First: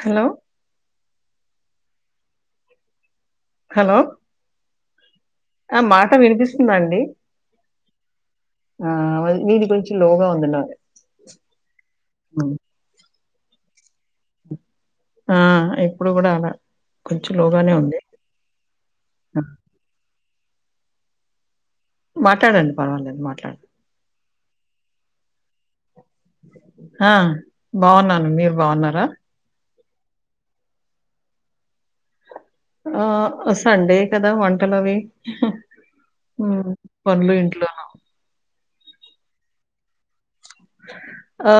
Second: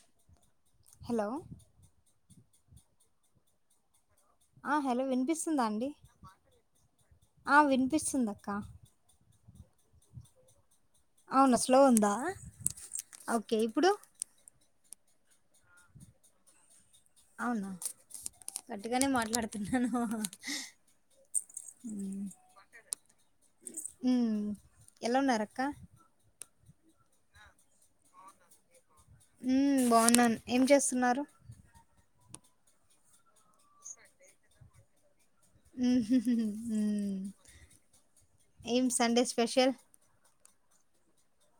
Hello hello hello ఆ hello విన్ ఆ మాట వినిపిస్తుందండి ఆ వినిపిస్తుంది అక్క ఆహ్ వల్ లిది కొంచె లొగా ఉంది నా అవున స్లో ఉందా ఓకె ఇప్పుడు ఆహ్ ఇప్పుడు గూడా అల అవునా గట్టిగనే ఆ! మాట్లాడుతున్నాను ఉమ్ మాట్లాడండి పర్వాలేదు మాట్లాడ్ ఉమ్, ఎలా ఉన్నారక్క హ బావున్నాను మీరు బావున్నారా బావున్నాన్ ఏం చేస్తున్నారు ఆ సండే కదా వంటలవి మ్ హు పనులు ఇంట్లో ఏం సండే స్పెషల్ ఆ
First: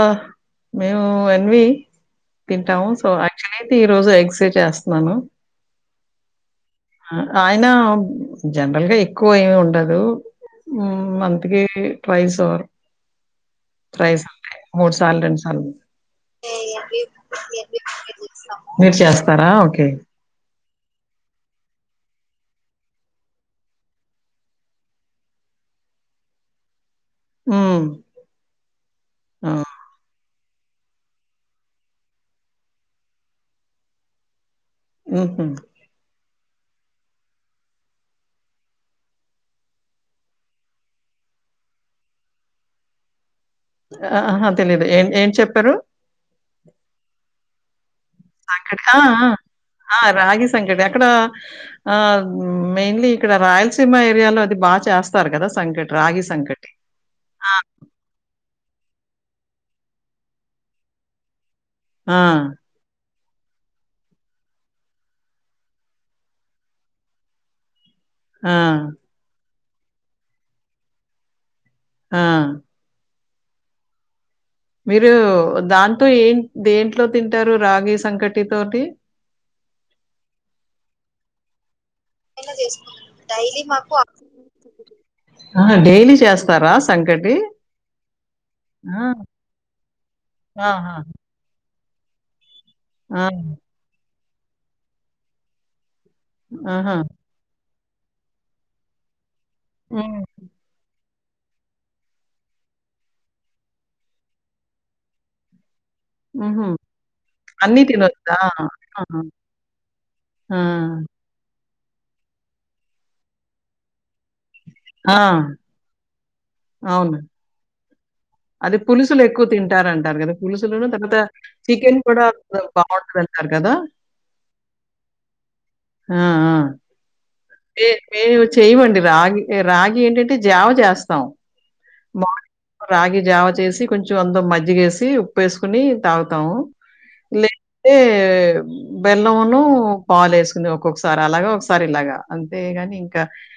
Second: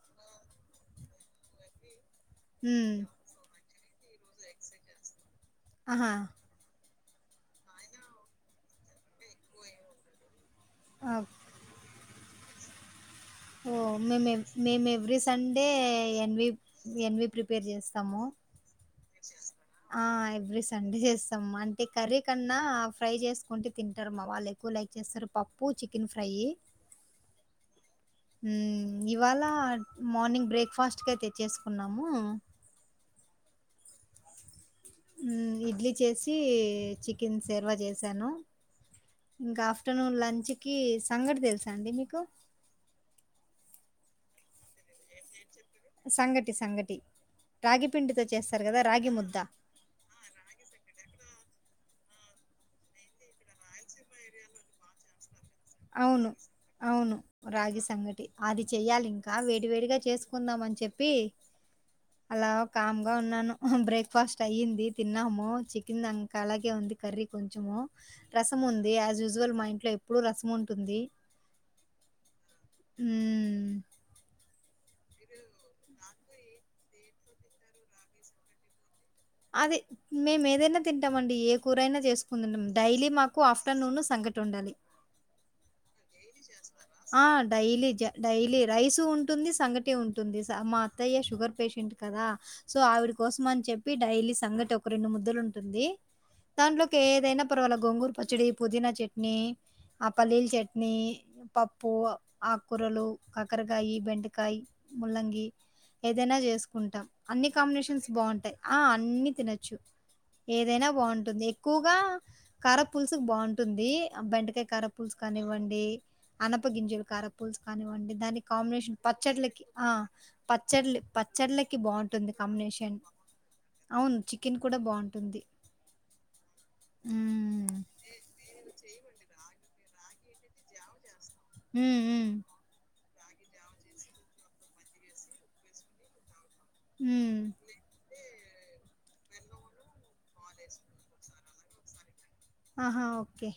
మేము ఎన్వి తింటాము ఉమ్ సో అచ్చుయల్లి తి ఈరోజు ఎగ్స్ ఎ చేస్తున్నాను ఆహా ఆయినా జనరల్గా ఎక్కువ ఏమి ఉండదు మ్ ఆ, మంత్కి ట్వయిస్ ఓ మేము ఎవ్ మేము ఎవ్రీ సార్లు రెండు సార్లు సండే ఎన్వి ఎన్వి ప్రిపేర్ చేస్తాము. మీర్ చేస్తారా ఓకే తండి చేస్తాం. అంటె కర్రీ కన్నా ఫ్రై చేసుకుంటె తింటరు. మా వాళ్ళు ఎక్కువ లైక్ చేస్తారు. పప్పు చికెన్ ఫ్రైయ్యి ఉమ్మ్ మ్ ఇవాలా మార్నింగ్ బ్రేక్ఫాస్ట్ కె తెచ్చేసుకున్నాము. ఉహు తీ చికెన్ సేర్వ చేసాను. ఇంక ఆఫ్టర్నూన్ లంచ్కి సంగటి తెలుసా అండి మీకు. అఅ ఆహా తెలీదు ఏ ఏం చెప్పరు. సంగటి, సంగటి రాగి పిండితో చేస్తారు కదా! ఆ రాగి ఆ ముద్ద. ఆ రాగి సంగటి అక్కడ ఆ మెయిన్లీ ఇక్కడ రాయల్స్ తిమా ఏరియాలో అది బాగా చేస్తారు గదా సంకటి రాగి అవును. సంకటి ఆ చెయ్యాలి ఇంకా వేడి వేడిగా చేసుకుందాం అని చెప్పి ఆ అలా ఒకామ్ గా ఉన్నాను బ్రేక్ఫాస్ట్ అయ్యింది. తిన్నాము చికెన్ దాంకాలాగే ఉంది కర్రీ కొంచము హా ఇజువల్ మా ఇంట్లో ఎప్పుడు రసం ఉంటుంది. ఆ హ్మ్ మీరు దాంతో ఏం దేంట్లో తింటారు రాగి సంకటి తోటి అది మేము ఏదైనా తింటామండి ఏ కూరైనా చేసుకుందున్నుం డైలీ మాకు ఆఫ్టర్నూన్ సంగటుండాలి. ఆహా డైలీ చేస్తారా స్ ఆ డైలీ జ డైలీ ఆ రైసు ఉంటుంది. సంగటి ఉంటుంది. మా ఆహా అత్తయ్య షుగర్ పెషెంట్ కదా సో ఆవిడి ఆ కోసం అని చెప్పి డైలీ సంగటి ఒక రెండు ముద్దలుంటుంది. ఆహా దాంట్లోకి ఏదైనా పర్వాలె గోంగూరు పచ్చడి, పుదీనా చట్నీ, ఆ ఉమ్ పల్లీల చట్ ని పప్పు ఆక్కురలు కాకరకాయి బెండకాయి ముల్లంగి ఏదైనా ఉహు చేసుకుంటాం. అన్ని అన్నీ కాంబినేషన్స్ తినొచ్చా? బావుంటాయి. ఆ ఆహా! అన్నీ తినచ్చు. ఆ! ఏదైనా బాగుంటుంది క్కుగా కారా పులుసుక్ బావుంటుంది బెండకాయ్ కారా ఆ! పులుసు కానివ్వం అనప గింజలు అవును. కార పూల్స్ కానివండి దానికి అదే కాంబినేషన్ పులుసులు ఎక్కువ పచ్చళ్లకి ఆ తింటారంటారు గదా! పులుసులును పచ్చళ్ల్ తర్వాత పచ్చళ్లకి చికెను కూడా బావుంటుంది కాంబినేషన్ బావుంటదంటారు కదా! అవును చికెన్ కూడ బావుంటుంది. ఆ ఆ హ్మ్. మే మేము చెయ్యమండి రాగి రాగి ఏంటంటే జావ చేస్తాం. ఉమ్ ఉమ్. మార్నింగ్ రాగి జావ చేసి కొంచెం అందులో మజ్జిగేసి ఉప్పు ఎసుకుని తాగుతాం. ఉమ్మ్. బెల్లంను పాలు ఎసుకుని ఒక్కొక్కసారి అలాగ ఒకసారి ఇలాగా. అంతేగాని ఆహా! ఇంకా ఓకే.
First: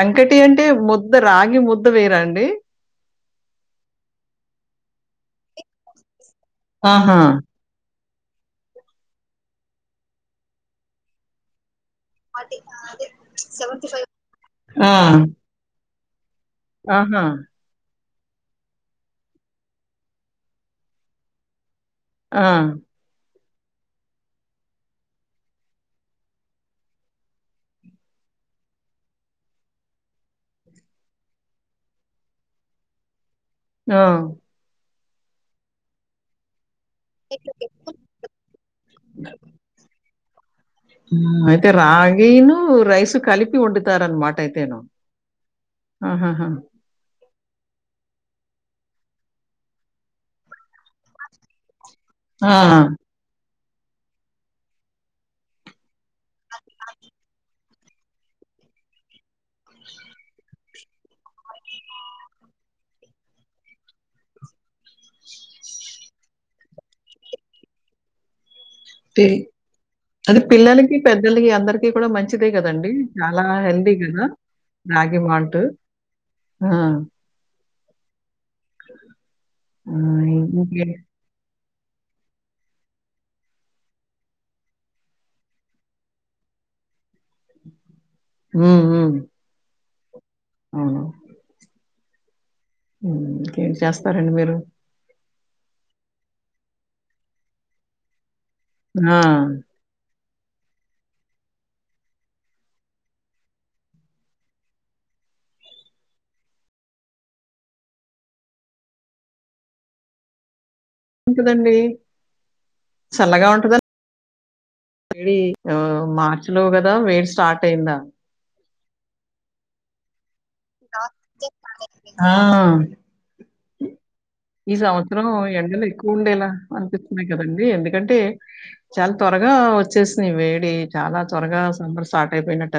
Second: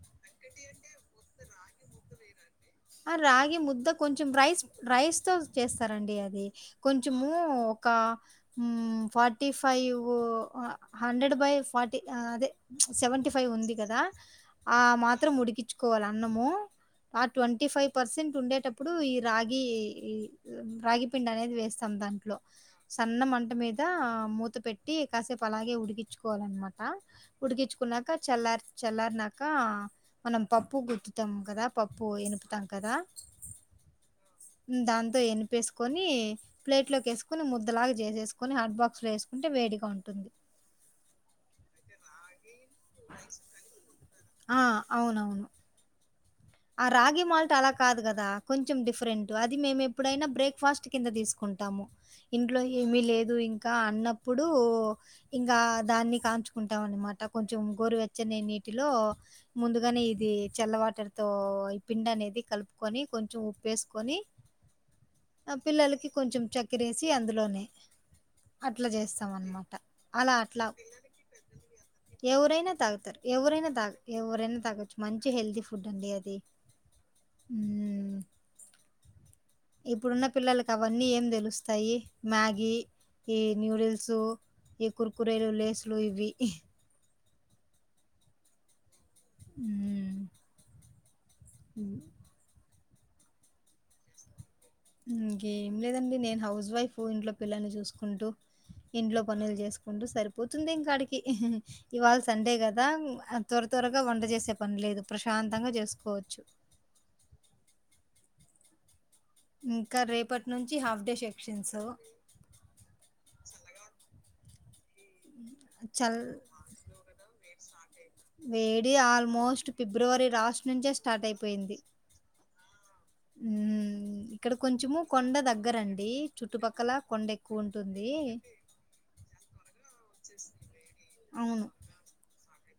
సంకటి అంటే ముద్ద రాగి ముద్ద వేరండి. ఆహ్ రాగి ముద్ద కొంచం రైస్ రైస్ తో. చేస్తారండి అది ఆహా! కొంచము ఒక. ఉమ్ forty five hundred by forty. అది ఆహ్ అదే. ఉంది కదా ఆ మాత్రం ఉడికించుకోవాలి అన్నము ఆ ఆహా! Twenty five. పర్సెంట్ ఉండేటప్పుడు ఈ రాగి రాగి పిండి అనేది వేస్త. తమ్ దాంట్లో ఆ! సన్న మంట. మంట మీద మూత పెట్టి కాసేపు అలాగే ఉడికించుకోవాలనమాట ఉడికించుకున్నాక. కా చల్లారి చల్లారినాక మనం పప్పు గుర్తుతాం కదా పప్పు ఇనుపుతాం కదా. ఆహ్. దాంతో ఇనుపేసుకొని. ప్లేట్ లోకి ఎసుకొని ముద్దలాగా చేసేసుకొని హాట్ బాక్స్ లో వేసుకుంటే వేడిగా ఉంటుంది. ఉమ్ అయితే రాగిను. రైస్ కలిపి వండుతారనమాట ఆ అయితేను అవునవును ఆహా. ఆ రాగి మాల్. ట అలా కాదు కదా కొంచం డిఫరెంట్ అది మేము ఎప్పుడైనా బ్రేక్ఫాస్ట్ కింద తీసుకుంటాము. ఆ! ఇంట్లో ఏమి లేదు ఇంకా అన్నప్పుడు ఇంగ దాన్ని. కాంచుకుంటాంనమాట కొంచం గోరువేచ్చని నీటిలో ముందుగానే ఇది చల్ల వాటర్. తో ఈ పిండి అనేది కలుపుకొని కొంచెం ఉప్పేసుకొని. ఆ పిల్లలకి కొంచం చక్కెరయేసి అందులోనే. అట్లా టి చేస్తాం అనమాట అలా అది అట్లా పిల్లలకి, పెద్దలకి అందరికీ కూడా మంచిదే ఎవురైనా గదండీ! తాగుతారు చాలా ఎవరైనా. న హెల్తీ తగ్ గదా! ఎవరైనా తాగొచ్చు రాగి మంచి మాల్ట్. హెల్తీ ఫుడ్ అండి అది. ఆ! మ్మ్ ఆ! ఇప్పుడున్న పిల్లలకి ఇంకే అవన్నీ ఏం తెలుస్తాయి మ్యాగీ. ఈ నూడుల్స్ ఈ కుర్కురేలు లేస్లు ఇవి. ఉమ్ ఉమ్. అవును. ఆహ్. ఉమ్ ఇంకేంటీ చస్తారండి మీరు. ఇంకేం లేదండి నేను హౌస్ వైఫ్ ఇంట్లో పిల్లల్ని చూసుకుంటూ. ఆ! ఇంట్లో పనులు చేసుకుంటూ సరిప్. పోతుంది ఇంకాడికి ఇవాళ సండే కదా త్వర త్వరగా వంట చేసే పని లేదు ప్రశాంత. శాంతంగా చేసుకోవచ్చు. ఇంకా రేపటి నుంచి. హాఫ్ డే కదండి సెక్షన్స్ చల్లగా ఉంటదని. వేడి ఆహ్ చల్ మార్చి లో కదా వేడి స్టార్ట్ అయిందా. వేడి ఆల్మోస్ట్ ఫిబ్రవరి లాస్ట్. నుంచే స్టార్ట్ అయిపోయింది ఆహ్. ఉమ్ ఇక్కడ ఈ కొంచెము సంవత్సరము కొండ ఎండలు దగ్గరండి ఎక్కువ ఉండేలా చుట్టుపక్కల కొండ అనిపితున్నాయి ఎక్కువ కదండి ఉంటుంది ఎందుకంటే. టె చాలా త్వరగా వచ్చేసినయి వేడి చాలా త్వరగా అవును సమ్మర్ స్టార్ట్ అయిపోయినట్.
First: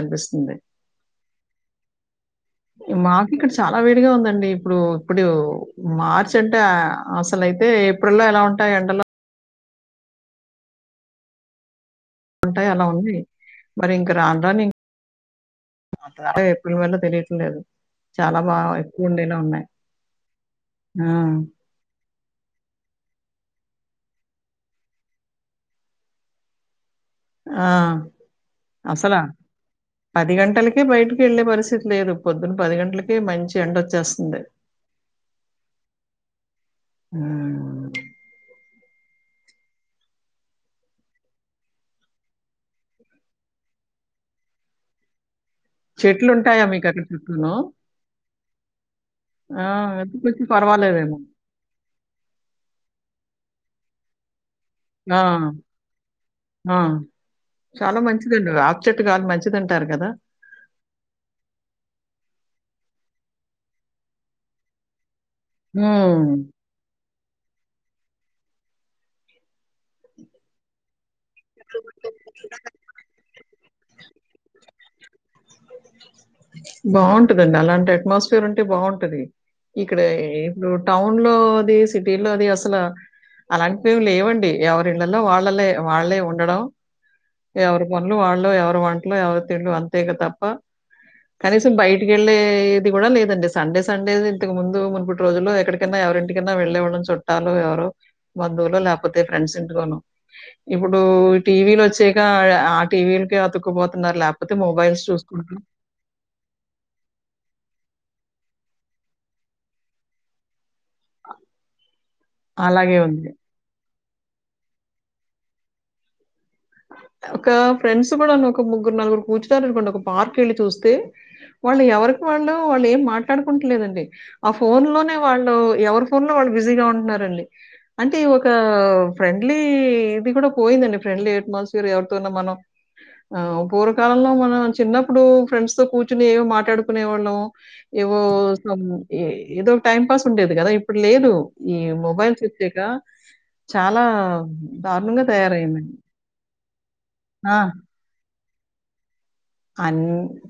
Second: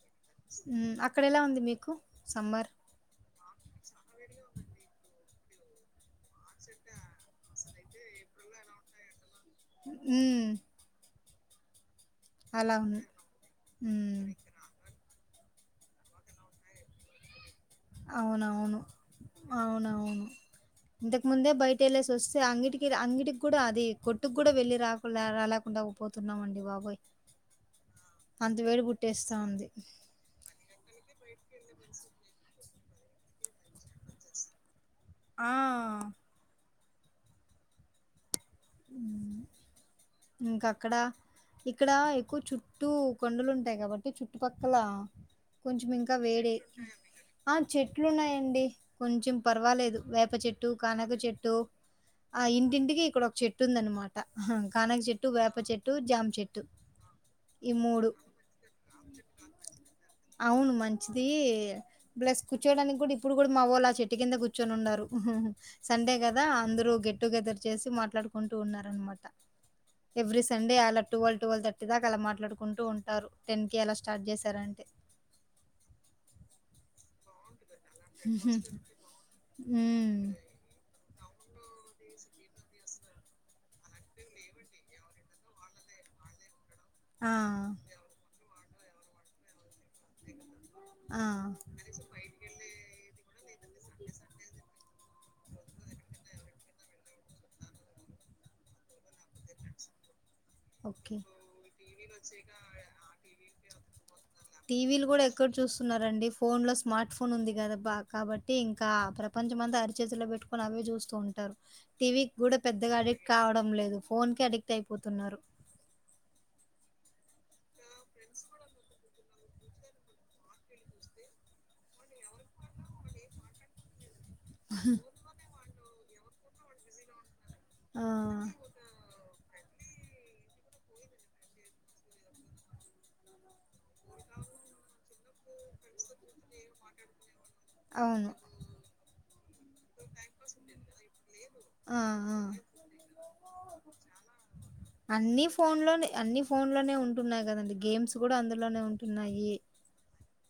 ఉమ్ అక్కడ ఎలా ఉంది మీకు సమ్మర్. మాకు ఇక్కడ చాలా వేడిగా ఉందండి ఇప్పుడు ఇప్పుడు మార్చు. చ్చంట అసలు అయితే ఏప్రిల్లో ఎలా ఉంటాయి ఎండలు. ఉమ్. ఉంటాయి అలా ఉంది మరి ఇంకా ఉమ్ రానురాను. అంటే ఎప్పుడివ్వాలో తెలియట్లేదు. చాలా బా అవునవును ఎక్కువుండేలా ఉన్నాయి. అవునవును ఆ! ఇంతకుముందే బయట వెళ్లేసి వస్. అంగిటికి ఆహ్ అంగిటికి కూడా అది కొట్టుకు కూడా వెళ్లి రాకుండా రాలేకుండా పోతున్నాం అండి బాబోయ్. ఆహ్ అంత వేడి అసలు. పుట్టేస్తా ఉంది పది గంటలకే బయటకి వెళ్లేపరిస్థితి లేదు పొద్దున. పదిగంటలకే మంచి ఎండ వచ్చేస్తుంది. ఆహ్. ఆహ్ ఉమ్. ఇంకా అక్కడ. ఇక్కడ ఎక్కువ చుట్టూ కొండలు ఉంటాయి కాబట్టి చుట్టుపక్కల. చెట్లు ఉంటాయా మీకు అక్కడికి. ఆహ్ చెట్లు ఉన్నాయండి కొంచెం ఆ! పర్వాలేదు అది వేప కొంచెం చెట్టు పర్వాలేదేమో. కనకచెట్టు. ఆహ్ ఇంటింటికి ఇక్కడ ఒక చెట్టు ఉందనుమాట. ఆహ్ కనక ఆ! చెట్టు వేప చెట్టు జామ్ చెట్టు. ఆ! ఈ చాలా మూడు మంచిదండి వేప చెట్టు గాలి మం. అవును మంచిది ప్లస్ కూర్చోడానికి కూడా. ఇప్పుడు గూడా మావొళ్ళు ఆ చెట్టు కింద కూర్చొనున్నారు ఉహ్ ఊహ్మ్ సండే హ్మ్. గదా అందరూ గేట్. టుగెదర్ చేసి మాట్లాడుకుంటూన్నరనమాట ఎవ్రీ సండే అలట్. టువల్ టువల్ థర్టీ దాక అలా మాట్లాడుకుంటూ ఉంటారు. టెన్ కి అలా స్టార్ట్ చేశారంటే. బాగుంటదండి అలాంటి అట్మోస్ఫియార్ ఉంటే బాగుంటది ఇక్కడ హ్మ్. ఇప్పుడు టౌన్. టౌన్ లో అది సిటీ లోది అసలు. అలాంటివి ఏంలేవండి ఎవరిళ్లలో వాళ్ళలే వాళ్లే ఉండడం. ఆ! ఎవరి పనులు వాళ్లు ఎవరి వంటలు ఎవరి తిన్లు అంతే ఇక తప్ప. ఆ! కనీసం బయటికి వెళ్ళేది కూడా లేదండి సండే సండే ఇంతకు ముందు. అప్పటి రోజుల్లో ఎక్కడికన్నా ఎవరింటికన్నా వెళ్లేవాళ్లం చుట్టాలు ఎవరో బంధువులు లేకపోతే ఫ్రెండ్స్ ఇంటికోనో. ఇప్పుడు ఓకే. టీవీలు వచ్చేక ఆహ్ ఆ టీవీలకే అతుక్కుపోతున్నారు లేకపోతే మొబైల్స్ టీవీలు గూడా చూస్తు. ఎక్కడ చూస్తున్నారండి ఫోన్ లో స్మార్ట్ ఫోన్ ఉందిగాద. బాగా కాబట్టి ఇంకా ప్రపంచమంతా అరిచేతిలో పెట్టుకొని అవి. చూస్తూ ఉంటారు టీవీ కూడా పెద్దగా అలాగే అడిక్ట్ ఉంది. కావడం లేదు ఫోన్ కి అడిక్ట్ అయిపోతున్నారు. ఒక ఫ్రెండ్స్ కూడాన్న ఒక ముగ్గురు నలుగురు కూర్చు. [unintelligible] ఒక పార్క్ వెళ్లి చూస్తే వాళ్ళు ఎవరికి వాళ్ళు వాళ్ళు ఏం మాట్లాడుకుంటలేదండి. ఆహ్ ఫోన్ లోనే వాళ్ళు ఎవరి ఫోన్ లో వాళ్ళు బిజీగా ఉంటున్నన్నారండి ఆ! అంటే ఒక ఫ్రెండ్. ఫ్రెండ్లీ ఇది కూడా పోయిందండి ఫ్రెండ్లీ అట్మాస్ఫియర్ ఎవరితోన్న మనం. ఆహ్ పూర్వకాలంలో మనం చిన్నప్పుడు ఫ్రెండ్స్ తో కూర్చోని ఏమో మాట్లాడుకునే వాళ్లం. అవును. ఏవోస్ ఏదోక టైం పాస్ ఉండేది కదా ఇప్పుడు లేదు. ఈ ఆ ఆ మొబైల్స్ వచ్చక చాలా దారుణంగా అన్ని ఫోన్ తయారైందండి. లోనే అన్ని ఫోన్ లోనే ఉంటున్నాయి గదండి గేమ్స్ గూడా అందులోనే ఉంటున్నాయి.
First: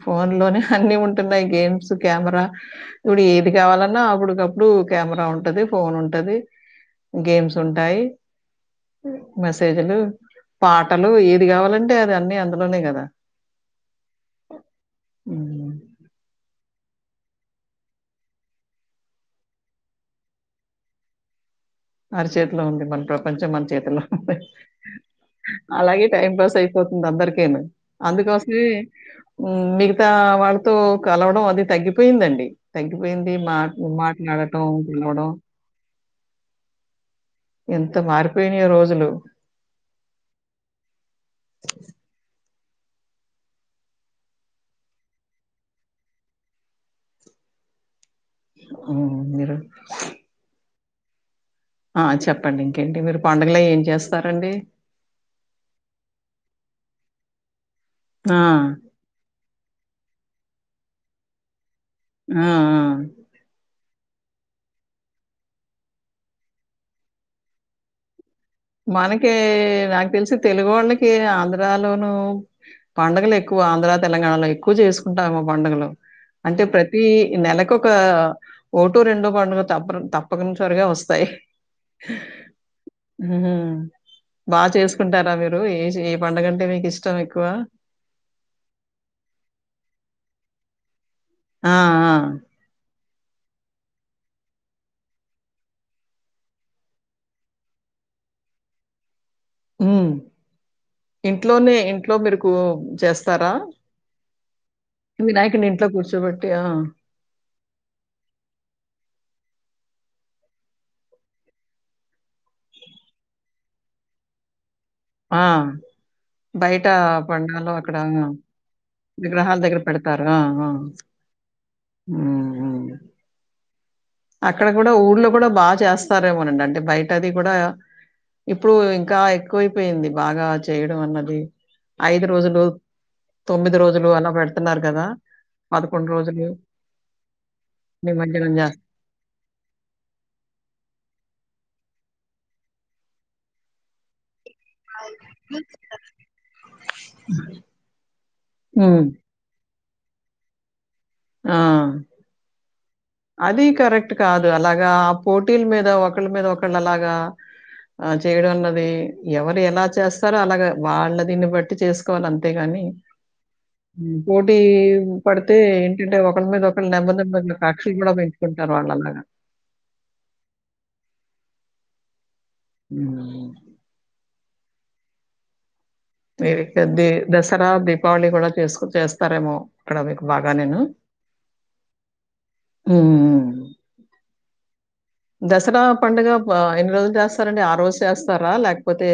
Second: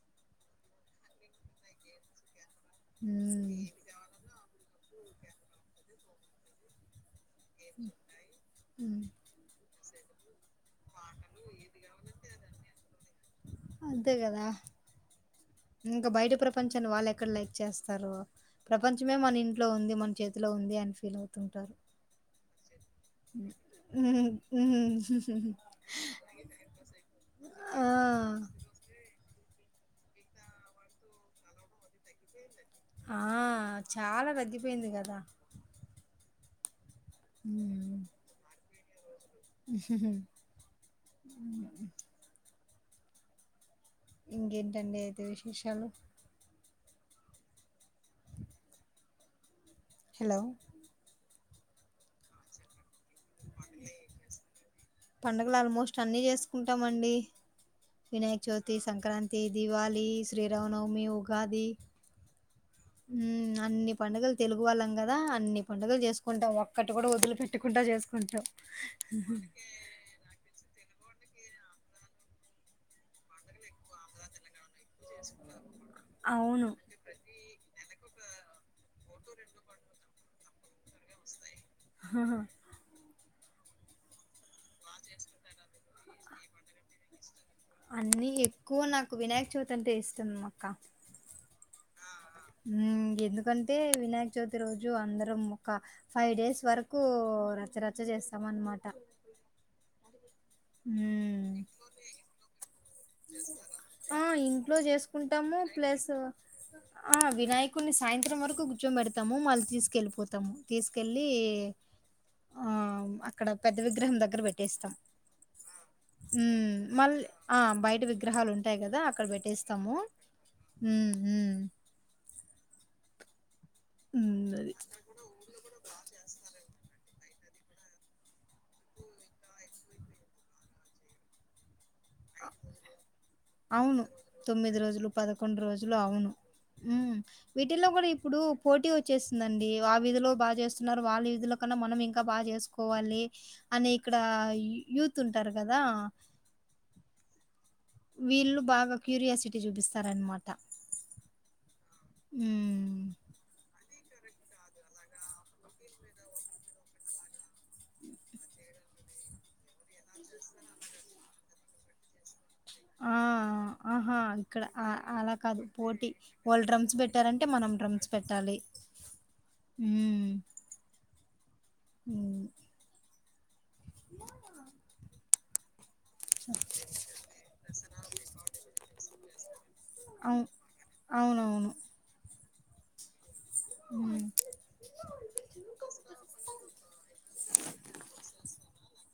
ఫోన్ లోనే అన్నీ ఉంటున్నాయి గేమ్స్ కెమెరా ఇప్పుడు ఏది ఉమ్ కావాలన్నా అప్పుడకప్పుడు. బ్లూ కెమెరా ఉంటది ఫోన్ ఉంటది. గేమ్స్ ఉంటాయ్ ఉమ్ మెసేజ్లు. పాటలు ఏది కావాలంటే అది అన్నీ అందులోనే గదా. అంతే గదా హ్మ్. ఇంకా బయట ప్రపం. ప్రపంచాన్ని వాళ్ళు ఎక్కడ లైక్ చేస్తారో ప్రపంచమే మన ఇంట్లో ఉంది మన చేతిలో ఉంది అని ఫీల్ అవుతుంటారు. అరి చేతిలో ఉంది మన ప్రపంచం మన చేతిలో ఉహ్ ఉహ్ ఉమ్, ఉంది ఉమ్. అలాగే టైంపాస్ అయిపోతుంది అందరికేను ఆ అందుకోసమీ ఉమ్ మిగతా వాళ్లతో కలవడం అది తగ్గిపోయిందండి ఆ తగ్గిపోయింది మాట్ చాలా మాట్లాడటం తగ్గిపోయింది కదా గిలవడం ఎంత మారిపోయినయో రోజులు. ఉమ్. ఇంకేంటండి అయితే విశేషాలు. అవును మీరు. హలో ఆ చెప్పండి ఇంకేంటి మీరు పండగ్లో ఏం చేస్తారండి పండగలు ఆల్మోస్ట్ అన్ని చేసుకుంటామండి ఆ! వినాయక్ చౌతి సంక్రాంతి దివాలి శ్రీరామనవమి ఉగాది ఆ ఆ పండగలు తెలుగు వాళ్ళం గద అన్ని పండగలు చేసుకుంటం ఒక్కటి గుడ ఒదిలి పెట్టకుంట చేసుకుంటం మనకె నాక్ తెలిశి తెలుగు ఒళ్ళకి ఆంధ్ర ధ్రాలోను పండగలు ఎక్కువ ఆంధ్ర తెలంగాణలొనై ఎక్కువ చేసుకుంటాము పండుగలు అంటే అవును ప్రతి నెలకొక ఓటొ రెండొ పండుగ తప్ప తప్పనుసరిగ ఒస్తయ్ అహహ ఉహూ హూ బా చేసుకుంటర మీరు ఏ ఏ పండగంటే మీకు ఇష్టం ఎక్కువ అన్నీ ఎక్కువ నాక్ వినాయక్ చౌతి అంటే ఇష్టం అక్క ఆఆ ఊ ఎ ఎందుకంటే వినాయ్క చౌతి రోజు అందరం ఒక ఫైవ్ డేస్ వరకు రచ్చరచ్చ చేస్ తవన్మాట ఉం ఇంట్లొనే ఇంట్లొ మిరుకు చేస్తారా ఇంట్లొ చేసుకుంటము వినాయకుడిని ఇంట్లో ప్లస్ కూర్చోబెట్టి ఆ! ఆ వినాయకుని సాయంత్రం వరకు కూర్చోంబెడతము ఉ మల్తిస్ కెళ్పోతము తీసుకెల్లి ఆ అక్కడ పెద్ద విగ్రహం దగ్గర పెట్ పెటేస్తం ఆ! ఉ బయట మల్ ఆ పండాలో అక్కడ బయట విగ్రహాలు ఉ విగ్రహాల దగ్గర పెడతారా ఆ ఆ ఉమ్ ఉమ్ ఊ ఊ ఉమ్ అక్కడ అది గుడ ఊళ్లో గుడ బా చేస్తారేమోనండి అంటే బయట అది గుడ ఇపు ఇంకా ఎక్కువైపోయింది బాగా చేయడం అన్నది ఐదు రోజులు తొమ్మిది అవును రోజులు అల తొమ్మిది పెడుతున్నరు గద పదకొండు రోజులు ఉ విటిల్లో గుడ ఇప్పుడు నిమజ్జనం చేస్ పోటి వచ్చేస్తుందండి ఆ విధిలొ బా చేస్తున్నారు వాళ్ళ ఇధులో మొన్న మనం ఇంక్ ఇంక బా చేసుకోవాలి అని ఇక్కడ యూత్ ఉంటారు గద [inaudible] వీళ్ళు బాగ హ్మ్. క్యూరియాసిటీ చూపిస్తరన్మాట ఆ అది కరెక్ క్ట్ కాద్ అలాగా ఆ పోటీల మీద ఒకళ్ మీద ఒకళ్ అలాగా ఆ చేయడంలొది ఎవరు ఎలా చేస్తారో అలాగ వాళ్ళదిని బట్టి చేసుకోవాలం తే గని ఆ ఆహా పోటీ ఇక్కడ ఆ అలా పడితే కాదు పోటీ తింటే ఒకళ్ మీద వాళ్ళు ఒకళ్ డ్రమ్స్ నెమ్మది పెట్టారంటే నెమ్మదిగా కక్షలు గుడ పెంచుకుంటరు వాళ్ళలాగా ఊ [inaudible] ఊ ఊ మీరు తధి దసరా దీపావళి గుడ చేసుకు చేస్తారేమో ఇక్కడ మీక్ అవు బాగ నేను అవునవును హ్మ్ ఉ దసరా పండుగ బ ఎన్ని రోజులు చేస్తారండి ఆ రోజ్ చేస్తరా లేక్పోతే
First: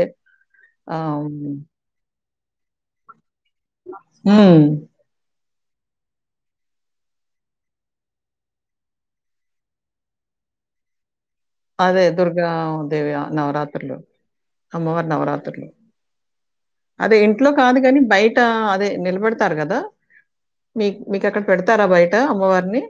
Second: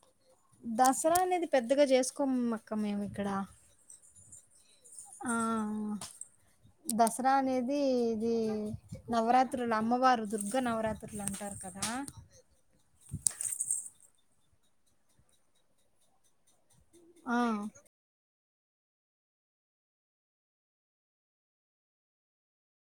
దసరా అనేది పెద్దగ చేసుకొమ్మ్ అక్క మేమ్ ఇక్కడ ఉం ఆ దసరా అనేది ఇది నవరాత్రులు అమ్మవారు దుర్గ నవరాత్రులు అంటారు కదా అదే దుర్గా దేవి నవరాత్రులు అమ్మవారి నవరాత్రులు అదే ఇంట్లో ఆ కాదు కాని బయట బయటా అదే నిల్బేడ్తారు కదా మీ మీకక్కడ పెడతారా బయట అమ్మవారిని